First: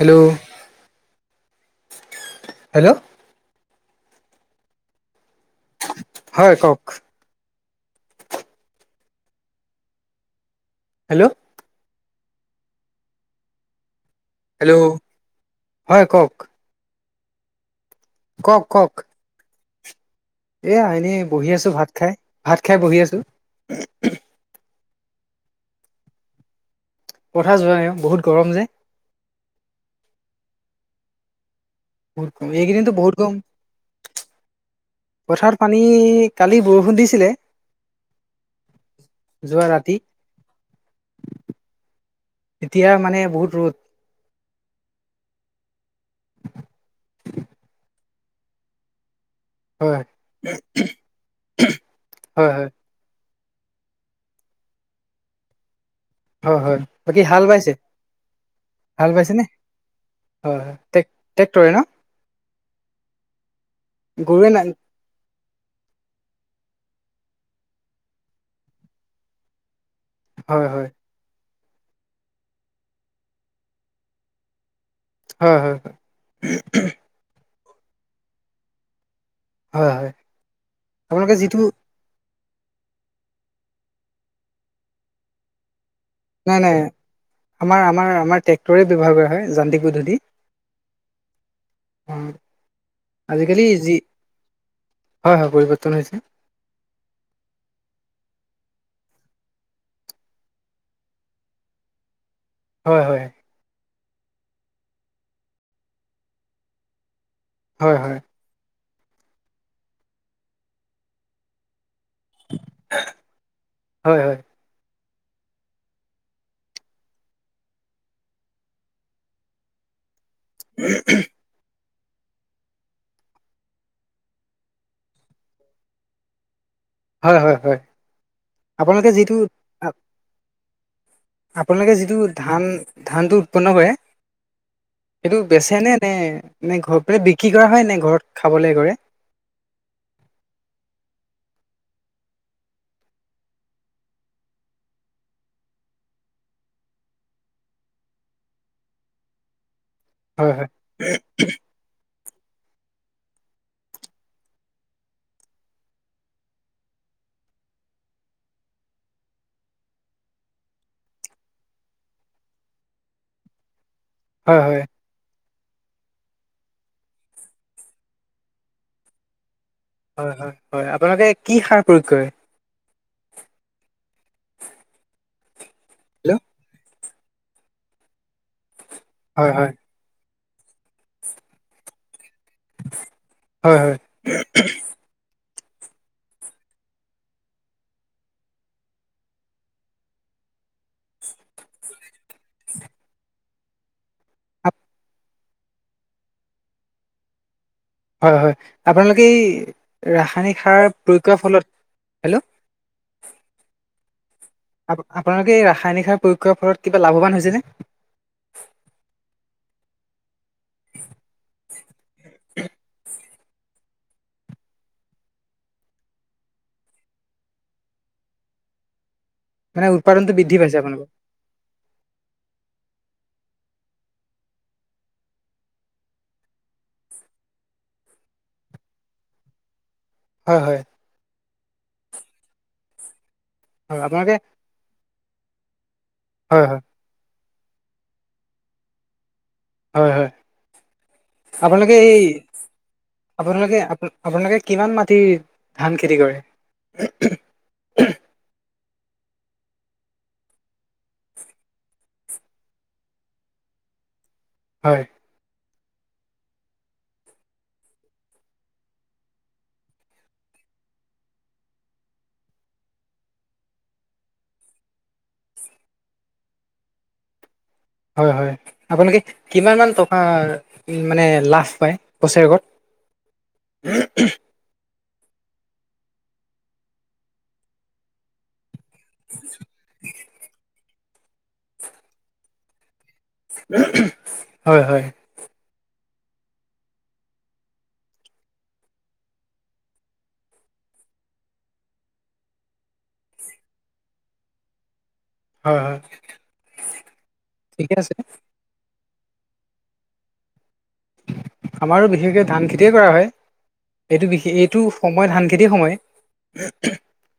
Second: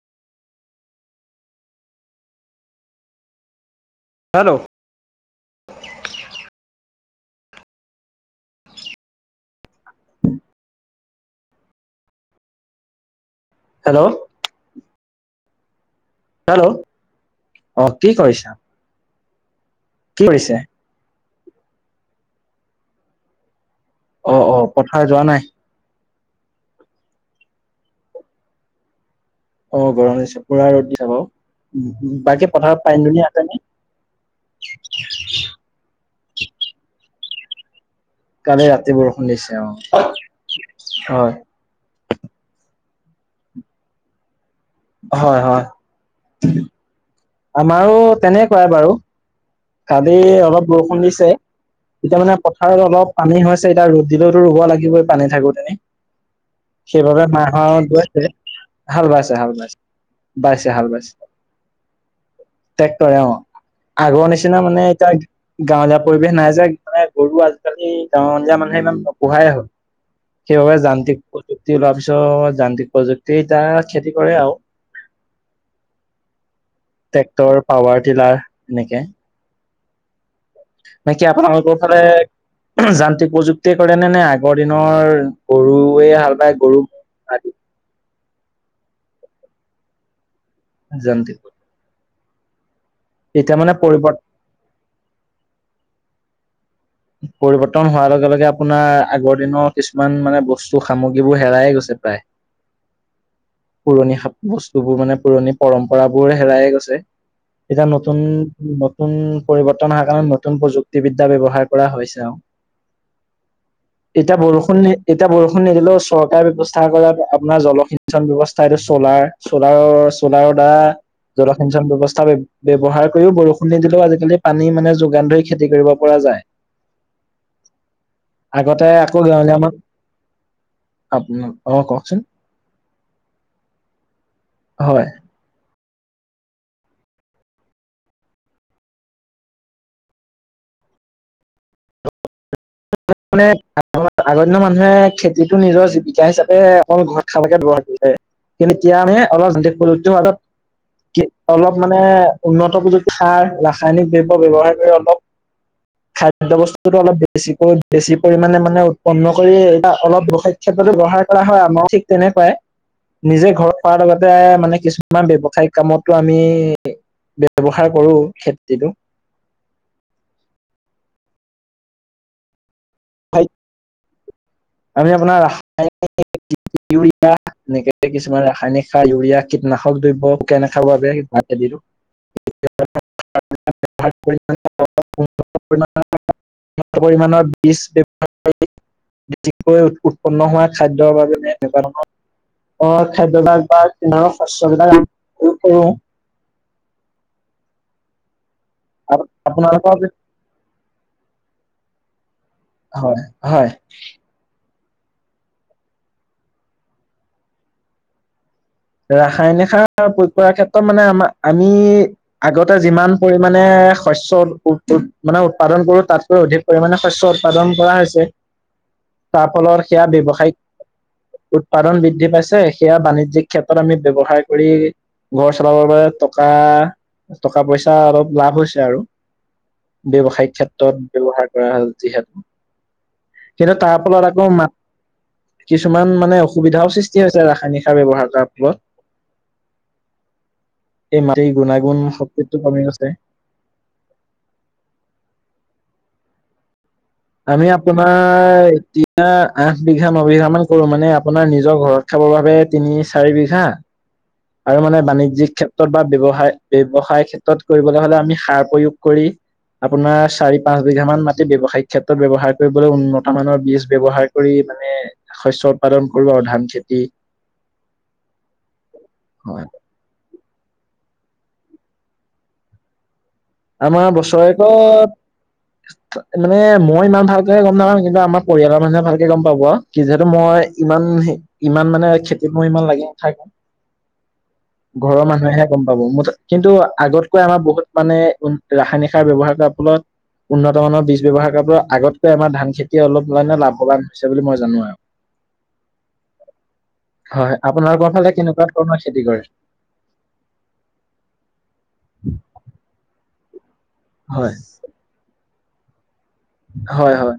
Hello hello. Hello. হয় কওঁক। [unintelligible] Hello. Hello. Hello হয় কওক। হেল্ল' অ', কি কৰিছা? কওক কি কৰিছে। এইয়া এনেই বহি আছোঁ, ভাত খাই ভাত খাই বহি আছোঁ। অ', অ', পথাৰ যোৱা নাই। পথাৰ যোৱা নাই বহুত গৰম যে। অ', গৰম দিছে পুৰা ৰ'দ দিছা বাৰ। বহুত গৰম বাকী পথাৰত এইকেইদিনতো পাইন বহুত দুনীয়া গৰম আছে ন'। পথাৰত পানী, কালি বৰষুণ দিছিলে। কালি ৰাতি বৰষুণ দিছে যোৱা অ' ৰাতি হয়। এতিয়া মানে বহুত ৰ'দ। হয় হয়। [inaudible] আমাৰো তেনেকুৱাই বাৰু। হয় কালি অলপ বৰষুণ দিছে, তেতিয়া মানে হয় হয় পথাৰত অলপ পানী হৈছে, এতিয়া ৰ'দ দিলেওতো ৰুব লাগিবই, পানী থাকোতেই। হয় হয় বাকী সেইবাবে হাল বাইছে মাহঁত গৈছে। হাল বাইছে, হাল বাইছে। হয় বাইছে হয়, হাল বাইছে টেক-টেকটৰে ন'? ট্ৰেক্টৰে অ'। আগৰ গৰুৱে নিচিনা নাই মানে এতিয়া গাঁৱলীয়া পৰিৱেশ নাই যে মানে গৰু আজিকালি গাঁৱলীয়া মানুহে ইমান নুপুহাই হ'ল। হয় সেইবাবে হয় যান্ত্ৰিক প্ৰযুক্তি ওলোৱাৰ পিছত যান্ত্ৰিক প্ৰযুক্তিতিয়া খেতি কৰে আৰু। হয় হয়। ট্ৰেক্টৰ, পাৱাৰটিলাৰ এনেকে। হয় হয়। নে কি আপোনালোকে যিটো আপোনালোকক [unintelligible] যান্ত্ৰিক প্ৰযুক্তিয় কৰেনে নে আগৰ দিনৰ গৰুৱে হাল বাই নাই নাই, গৰু আদি আমাৰ আমাৰ আমাৰ ট্ৰেক্টৰে ব্যৱহাৰ কৰা হয় যান্ত্ৰিক পদ্ধতি। জান্তি আজিকালি মানে যি, পৰিৱৰ্ত হয় হয় পৰিৱৰ্তন হৈছে। পৰিবৰ্তন হোৱাৰ লগে লগে আপোনাৰ আগৰ দিনৰ কিছুমান মানে বস্তু, সামগ্ৰীবোৰ হেৰায়ে গৈছে প্ৰায়। [inaudible] হয় হয়। পুৰণি সা বস্তুবোৰ মানে, পুৰণি পৰম্পৰাবোৰ হেৰায়ে গৈছে। এতিয়া হয় হয় নতুন নতুন পৰিৱৰ্তন অহা কাৰণে নতুন প্ৰযুক্তিবিদ্যা ব্যৱহাৰ কৰা হৈছে আৰু। হয় এতিয়া হয় বৰষুণ নি এতিয়া বৰষুণ নিদিলেও চৰকাৰে ব্যৱস্থা কৰা, আপোনাৰ জলসিঞ্চন ব্যৱস্থা এইটো চ'লাৰ, চলাৰৰ চলাৰত বা জলসিঞ্চন ব্যৱস্থা ব্য-ব্যৱহাৰ কৰিও বৰষুণ নিদিলেও আজিকালি পানী মানে যোগান ধৰি খেতি কৰিব পৰা যায়। হয় হয় হয়। আগতে আপোনালোকে আকৌ যিটো গাঁৱলীয়া আমাক আপোনালোকে যিটো ধান ধানটো উৎপন্ন কৰে হয়। সেইটো বেচেনে নে নে ঘৰত বিক্ৰী কৰা হয় নে ঘৰত খাবলৈ কৰে? মানে আগৰ দিনৰ মানুহে খেতিটো নিজৰ জীৱিকা হিচাপে অকল ঘৰত খালকে ব্যৱহাৰ কৰে। কিন্তু এতিয়া আমি হয় হয় [unintelligible] অলপ মানে উন্নত প্ৰযুক্তি সাৰ, ৰাসায়নিক দ্ৰব্য ব্যৱহাৰ কৰি অলপ খাদ্য বস্তুটো অলপ বেছিকৈ বেছি পৰিমাণে মানে উৎপন্ন কৰি এতিয়া অলপ ব্যবসায়িক ক্ষেত্ৰতো ব্যৱহাৰ কৰা হয়, আমাৰো ঠিক তেনেকুৱাই। নিজে ঘৰত খোৱাৰ লগতে হয় মানে হয় কিছু আমাৰ ব্যৱসায়িক কামতো আমি ব্যৱহাৰ কৰোঁ খেতিটো। হয় হয় হয়। আপোনালোকে কি সাৰ প্ৰয়োগ কৰে? হাই আমি আপোনাৰ [unintelligible] হেল্ল' ইউৰিয়া এনেকে কিছুমান ৰাসায়নিক সাৰ, ইউৰিয়া, হয় হয় কীটনাশ হয় হয় [unintelligible] [unintelligible] [unintelligible] পৰিমানৰ বীজ [unintelligible] উৎপন্ন হোৱা খাদ্যৰ বাবে এনেকুৱা ধৰণৰ অ', খাদ্যভাস বা [unintelligible] শস্যবিলাক আমি প্ৰয়োগ কৰো। হয়, হয়, আপোনালোকে এই আপোনালোকৰ ৰাসায়নিক সাৰ প্ৰয়োগ কৰাৰ ফলত হেল্ল' হয়, হয়। আপোনালোকে এই ৰাসায়নিক সাৰ প্ৰয়োগ কৰাৰ ফলত কিবা লাভৱান হৈছে নে? ৰাসায়নিক সাৰ প্ৰয়োগ কৰাৰ ক্ষেত্ৰত মানে আমা আমি আগতে যিমান পৰিমানে শস্য উৎ মানে উৎপাদন কৰো। তাতকৈ অধিক পৰিমমানে শস্য উৎপাদন কৰা হৈছে। তাৰ ফলত মানে সেয়া উৎপাদনটো ব্য্ৱসায়িক বৃদ্ধি পাইছে আপোনালোকৰ উৎপাদন বৃদ্ধি পাইছে। সেয়া বাণিজ্যিক ক্ষেত্ৰত আমি ব্য্ৱহাৰ কৰি ঘৰ চলাবৰ বাবে টকা টকা-পইচা অলপ লাভ হৈছে আৰু। ব্যৱসায়িক হয় হয় ক্ষেত্ৰত ব্যৱহাৰ কৰা হ যিহেতু। কিন্তু তাৰ হয় ফলত আপোনালোকে আকৌ কিছুমান মানে হয় হয় অসুবিধাও সৃষ্টি হৈছে ৰাসায়নিক সাৰ ব্যৱহাৰ কৰা হয় হয় ফলত। এই মাটিৰ আপোনালোকে গুণাগুণ এই শক্তিটো কমি গৈছে। আপোনালোকে আপ আপোনালোকে কিমান মাটিৰ ধান খেতি কৰে? আমি আপোনাৰ এতিনা আঠ বিঘা, ন' বিঘা মান কৰো মানে আপোনাৰ নিজৰ ঘৰৰ। খাবৰ বাবে তিনি চাৰি বিঘা। আৰু মানে হয় বাণিজ্যিক ক্ষেত্ৰত বা ব্য্য়ৱসায় ব্য্ৱসায় ক্ষেত্ৰত কৰিবলৈ হ'লে আমি সাৰ প্ৰয়োগ কৰি আপোনাৰ চাৰি, পাঁচ বিঘা মান মাটি ব্যৱসায়িক ক্ষেত্ৰত ব্যৱহাৰ কৰিবলৈ উন্নত মানৰ বীজ ব্যৱহাৰ কৰি মানে শস্য উৎপাদন কৰো আৰু ধান খেতি। হয়, হয়, আপোনালোকে হয়। কিমানমান টকা মানে লাভ পায় বছেৰেকত? আমাৰ বছৰেকত মানে মই ইমান ভালকে গ'ম নাপা কিন্তু, আমাৰ পৰিয়ালৰ মানুহে ভালকে গ'ম পাব কি যিহেতু মই ইমান সেই ইমান মানে খেতিত মই ইমান লাগি নাথাকোঁ, হয় হয় ঘৰৰ মানুহেহে গ'ম পাব মুঠ কিন্তু আগতকৈ আমাৰ বহুত মানে উ ৰাসায়নিক সাৰ ব্যয়ৱহাৰ কৰাৰ ফলত উন্নত মানৰ বীজ ব্যৱহাৰ কৰাৰ পৰা আগতকৈ আমাৰ ধান খেতি অলপ মানে লাভৱান হৈছে বুলি মই জানো আৰু। হয় হয় হয়, ঠিকে আছে আপোনালোকৰ ফালে কেনেকুৱা ধৰণৰ খেতি কৰে? আমাৰো বিশেষকৈ ধান খেতিয়ে কৰা হয়। এইটো হয় এইটো সময় ধান খেতি সময়। হয় হয়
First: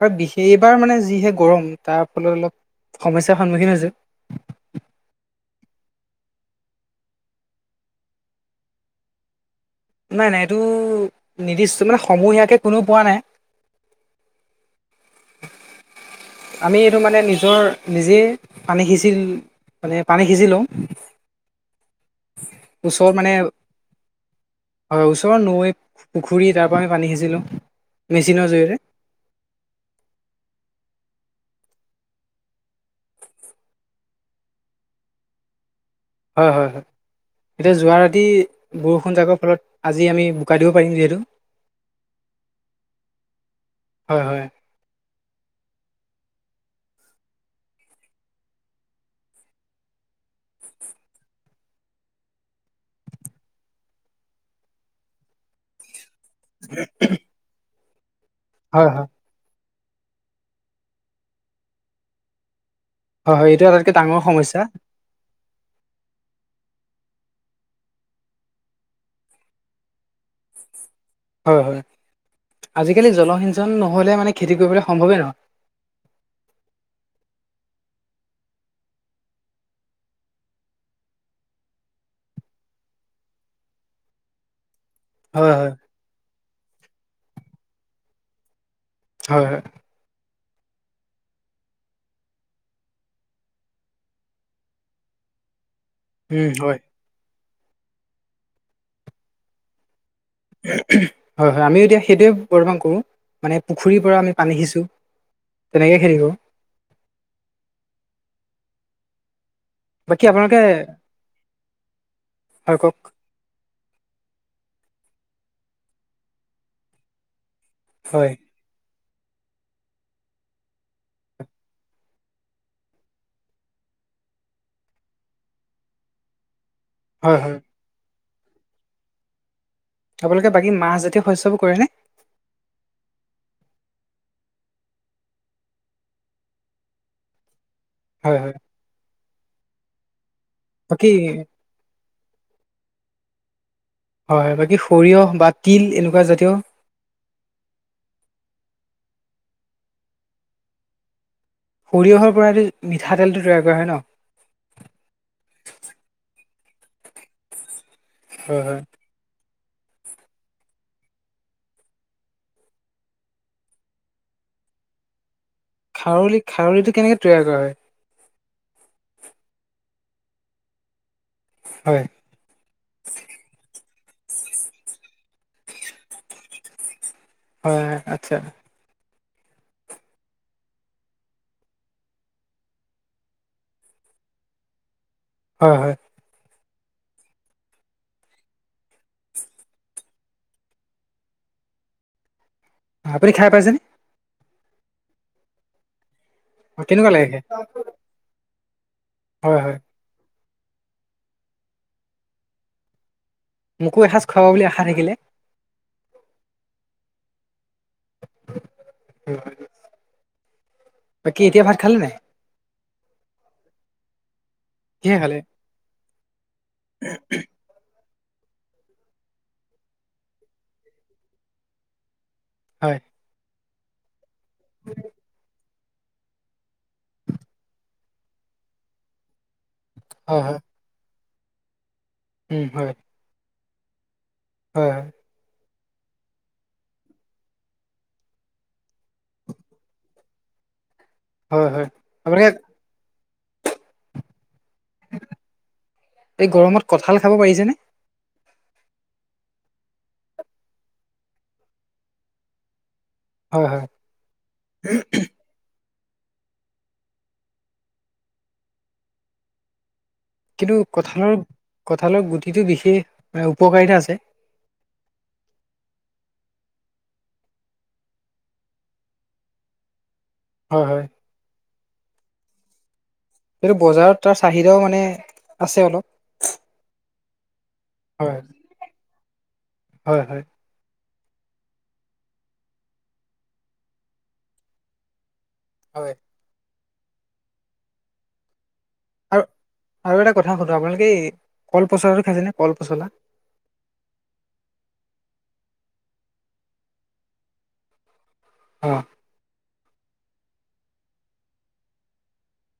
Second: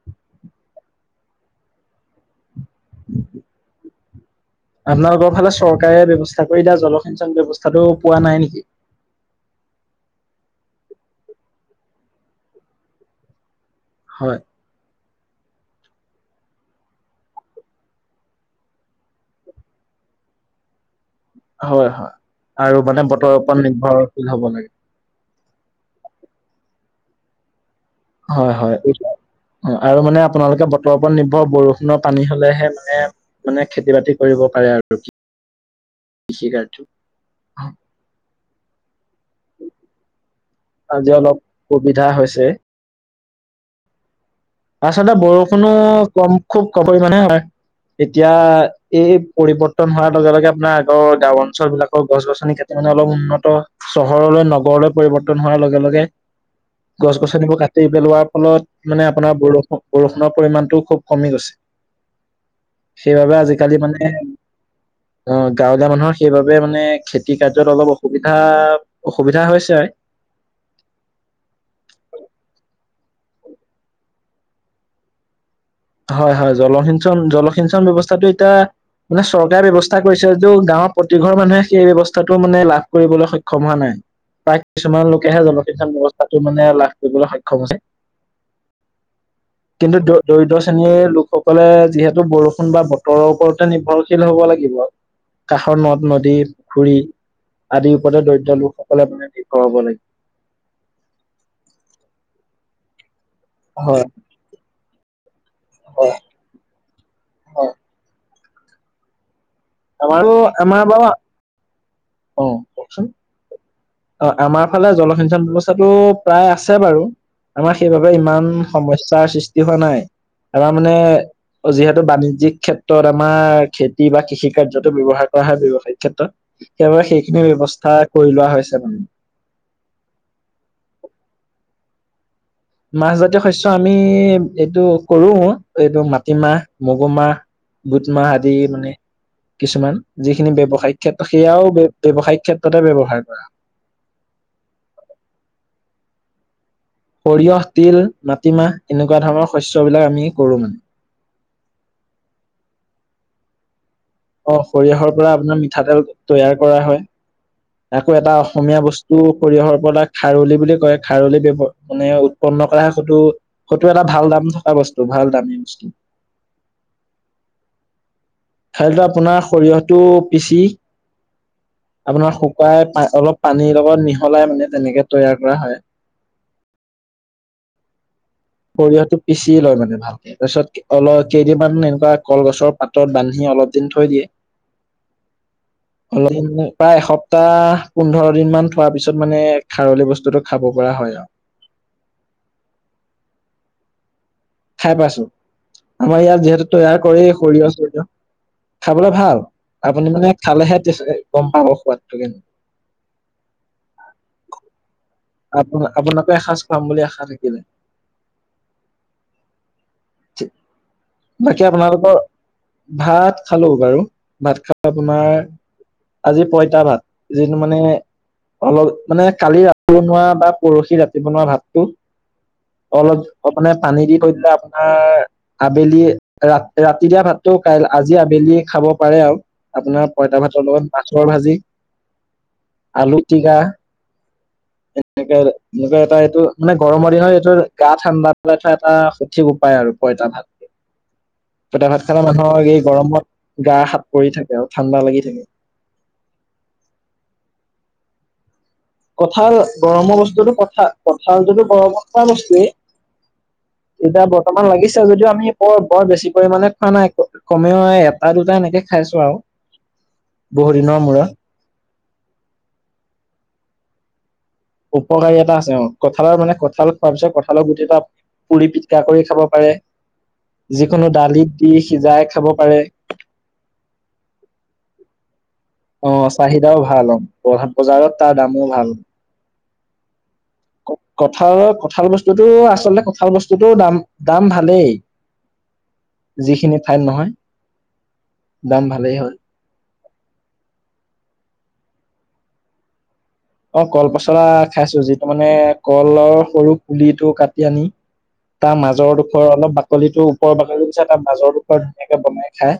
আৰু বিশ এইবাৰ মানে যিহে গৰম তাৰ ফলত অলপ সমস্যাৰ সন্মুখীন হৈছো। আপোনালোকৰ ফালে চৰকাৰে ব্য্ৱস্থা কৰি দিয়া জলসিঞ্চন ব্যৱস্থাটো পোৱা নাই নেকি? নাই নাই এইটো নিৰ্দিষ্ট মানে সমূহীয়াকৈ কোনেও পোৱা নাই। হয়। আমি এইটো মানে নিজৰ নিজে পানী সিঁচি মানে পানী সিচি লওঁ। হয়, হয়, আৰু মানে বতৰৰ ওপৰত নিৰ্ভৰশীল হ'ব লাগিব? হয়, ওচৰৰ নৈ পুখুৰী তাৰ পৰা আমি পানী সিচিলোঁ। হয়, হয় [unintelligible] অ', আৰু মানে আপোনালোকে বতৰৰ ওপৰত নিৰ্ভৰ বৰষুণৰ পানী হলেহে মানে মানে খেতি বাতি কৰিব পাৰে আৰু কি? হয়, হয়, হয়, এতিয়া যোৱা ৰাতি বৰষুণ জাকৰ ফলত আজি আমি বোকা দিব পাৰিম আজি যিহেতু অলপ সুবিধা হৈছে হয়, হয়। আচলতে বৰষুণো কম খুব কম পৰিমাণে হয়। এতিয়া এই পৰিৱৰ্তন হোৱাৰ লগে লগে আপোনাৰ আগৰ গাঁও অঞ্চলবিলাকৰ গছ-গছনি কাটি তাৰমানে অলপ উন্নত, চহৰলৈ নগৰলৈ পৰিৱৰ্তন হোৱাৰ লগে লগে গছ-গছনিবোৰ কাটি পেলোৱাৰ হয় ফলত হয় মানে অপোনাৰ বৰষু বৰষুণৰ পৰিমাণটোও খুব কমি গৈছে। সেইবাবে হয় হয় এইটো আজিকালি আটাইতকৈ মানে ডাঙৰ সমস্যা অ গাঁৱলীয়া মানুহৰ সেইবাবে মানে খেতি কাৰ্যত অলপ অসুবিধা অসুবিধা হৈছে। হয় হয় আজিকালি জলসিঞ্চন নহ'লে মানে খেতি কৰিবলৈ সম্ভৱেই নহয়। হয় হয় জলসিঞ্চন জলসিঞ্চন ব্যৱস্থাটো এতিয়া মানে চৰকাৰে ব্যৱস্থা কৰিছে যদিও গাঁৱৰ প্ৰতি ঘৰ মানুহে সেই ব্যৱস্থাটো মানে লাভ কৰিবলৈ সক্ষম হোৱা নাই। প্ৰায় কিছুমান লোকেহে হয় হয় জনসিঞ্চন ব্যৱস্থাটো মানে লাভ কৰিবলৈ সক্ষম হৈছে। হয় হয়। কিন্তু দ-দৰিদ্ৰ শ্ৰেণীৰ লোকসকলে যিহেতু বৰষুণ বা বতৰৰ ওপৰতে নিৰ্ভৰশীল হব লাগিব কাষৰ নদ-নদী, উম হয় পুখুৰী আদিৰ ওপৰত দৰিদ্ৰ লোকসকলে মানে নিৰ্ভৰ হ'ব লাগিব। হয় হয় আমিও এতিয়া সেইটোৱে বৰ্তমান কৰোঁ মানে হয় পুখুৰীৰ পৰা আমি পানী সিচোঁ। তেনেকে হয় খিতি কৰো। হয়। বাকী আমাৰো আপোনালোকে আমাৰ বাৰু, অ হয় কওক কওকচোন। অ আমাৰ ফালে জলসিঞ্চন ব্যৱস্থাটো প্ৰায় আছে বাৰু। আমাৰ সেইবাবে হয় ইমান সমস্যাৰ সৃষ্টি হোৱা নাই। আমাৰ মানে যিহেতু বাণিজ্যিক ক্ষেত্ৰত আমাৰ খেতি বা কৃষি কাৰ্যতো ব্যৱহাৰ কৰা হয় ব্যৱসায়িক ক্ষেত্ৰত। সেইবাবে হয় সেইখিনি হয় ব্যৱস্থা কৰি লোৱা হৈছে মানে। আপোনালোকে বাকী মাহজাতীয় শস্যবোৰ কৰেনে? মাহজাতীয় শস্য আমি এইটো কৰো এইটো মাটিমাহ, মগুমাহ, বুটমাহ হয় আদি হয় মানে কিছুমান, যিখিনি ব্যৱসায়িক বাকী ক্ষেত্ৰত সেয়াও ব্যৱসায়িক ক্ষেত্ৰতে ব্যৱহাৰ কৰা। হয় বাকী সৰিয়হ বা তিল এনেকুৱা জাতীয় সৰিয়হ, তিল, মাটিমাহ এনেকুৱা ধৰণৰ শস্যবিলাক আমি কৰোঁ মানে। সৰিয়হৰ পৰাটো মিঠাতেলটো তৈয়াৰ কৰা হয় ন? অ সৰিয়হৰ পৰা আপোনাৰ মিঠাতেল তৈয়াৰ কৰা হয়, আকৌ এটা হয় অসমীয়া হয়। বস্তু টো সৰিয়হৰ পৰা খাৰলি বুলি কয় খাৰলি ব্যৱহ মানে উৎপন্ন কৰা সেইটো সেইটো এটা ভাল দাম থকা বস্তু, ভাল দামী বস্তু। খাৰলি খাৰলিটো কেনেকে তৈয়াৰ কৰা হয়? খাৰলিটো আপোনাৰ সৰিয়হটো পিচি হয়। আপোনাৰ শুকাই অলপ পানীৰ লগত মিহলাই মানে তেনেকে তৈয়াৰ কৰা হয়। হয় হয় আচ্ছা। সৰিয়হটো পিচি লয় মানে তাৰপিছত অল কেইদিনমান এনেকুৱা কলগছৰ পাতত বান্ধি অলপ দিন থৈ দিয়ে। [inaudible] হয় হয়। অলপ প্ৰায় এসপ্তাহ পোন্ধৰ দিন মান থোৱাৰ পিছত মানে খাৰলি বস্তুটো খাব পৰা হয় আৰু। আপুনি খাই পাইছেনে? খাই পাইছো। আমাৰ ইয়াত যিহেতু অ', তৈয়াৰ কেনেকুৱা কৰে লাগে খাই? সৰিয়হ-চৰিয়হ খাবলৈ ভাল হয় হয়। আপুনি মানে খালেহে গম পাব সোৱাদটো কে মোকো এসাঁজ খুৱাব বুলি আশা থাকিলে। আপ, আপোনাকে এসাঁজ খুৱাম বুলি আশা থাকিলে। হয়। বাকি আপোনাৰ [unintelligible] ভাত খালোঁ বাৰু ভাত খাই কিহে তোমাৰ খালে? আজি পঁইতা ভাত যিটো মানে অলপ মানে কালি ৰাতি বনোৱা বা পৰহি ৰাতি বনোৱা ভাতটো হয় অলপ মানে পানী দি কৰি দিলে আবেলি ৰা ৰাতি দিয়া ভাতটো খাই আজি আবেলি খাব পাৰে আৰু আপোনাৰ হয় পঁইতা হয় ভাতৰ লগত মাছৰ ভাজি উম হয়। আলু - পিটিকা। হয়। একে, এনেকে এটা এইটো মানে গৰমৰ দিনত এইটোৰ গা ঠাণ্ডা পেলাই থোৱা এটা সঠিক উপায় আৰু পইতা ভাত। হয় হয় পইতা হয়। ভাত খালে আপোনালোকে মানুহৰ এই গৰমত গা সাত পৰি থাকে আৰু ঠাণ্ডা লাগি থাকে। এই গৰমত কঁঠাল খাব পাৰিছেনে? কঁঠাল গৰমৰ বস্তুটো কঁঠাল কঁঠালটোতো গৰমত খোৱা বস্তুৱেই। হয় হয়। এতিয়া বৰ্তমান লাগিছে যদিও আমি বৰ বেছি পৰিমণে খোৱা নাই কমেও এটা দুটা এনেকে খাইছো আৰু বহু কিন্তু দিনৰ মূৰত। কঁঠালৰ কঁঠালৰ গুটিটো বিশেষ মানে উপকাৰিতা আছে। উপকাৰী এটা আছে অ' কঁঠালৰ মানে কঁঠাল খোৱাৰ পিছত কঁঠালৰ গুটি এটা পুৰি, পিটিকা কৰি খাব পাৰে। হয় হয়। যিকোনো ডালিত দি সিজাই খাব পাৰে। কিন্তু বজাৰত তাৰ চাহিদাও মানে আছে অলপ অ' চাহিদাও ভাল বজাৰত হয় তাৰ, দামো ভাল। হয়, হয়। কঁঠালৰ কঁঠাল বস্তুটো আচলতে কঁঠাল বস্তুটো দাম দাম ভালেই। [inaudible] হয়। যিখিনি ঠাইত নহয়, দাম ভালেই হয়। আৰু আৰু এটা কথা সোধো আপোনালোকে এই কল পচলাটো খাইছে নে কল পচলা? অ', কল পচলা খাইছো যিটো মানে কলৰ সৰু পুলিটো কাটি আনি তাৰ অ মাজৰ ডোখৰ অলপ বাকলিটো ওপৰ বাকলিৰ [unintelligible] তাৰ মাজৰ ডোখৰ ধুনীয়াকে বনাই খায়।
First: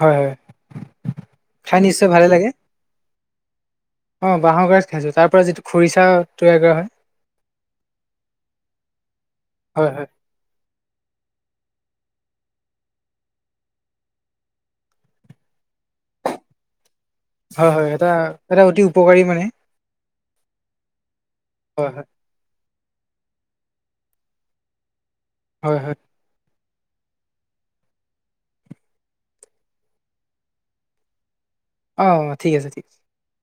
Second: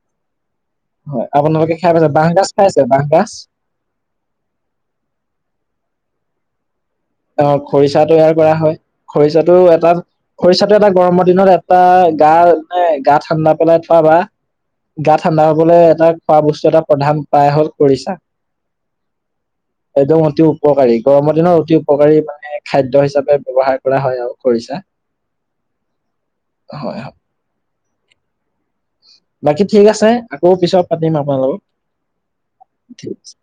হয় হয় হয় আপোনালোকে খাই নিশ্চয় পাইছে? ভালে বাঁহ লাগে গাজ খাইছে বাঁহ গাজ? অ' বাঁহৰ গাজ খাইছোঁ তাৰ পৰা যিটো খৰিচা তৈয়াৰ কৰা হয়। অ' খৰিচা তৈয়াৰ কৰা হয় খৰিচাটো হয় এটা। হয় খৰিচাটো এটা গৰমৰ দিনত এটা গা নে গা ঠাণ্ডা পেলাই থোৱা বা গা ঠাণ্ডা হ'বলৈ এটা খোৱা বস্তু এটা প্ৰধান উপায় হ'ল হয়, হয় এটা খৰিচা। এটা অতি উপকাৰী মানে। একদম অতি উপকাৰী গৰমৰ দিনৰ অতি হয় হয় উপকাৰী মানে খাদ্য হিচাপে ব্যৱহাৰ কৰা হয় আৰু খৰিচা। হয়, হয়। হয়, হয়। বাকী ঠিক আছে আকৌ পিছত পাতিম আপোনাৰ লগত। অ', ঠিক আছে! [unintelligible]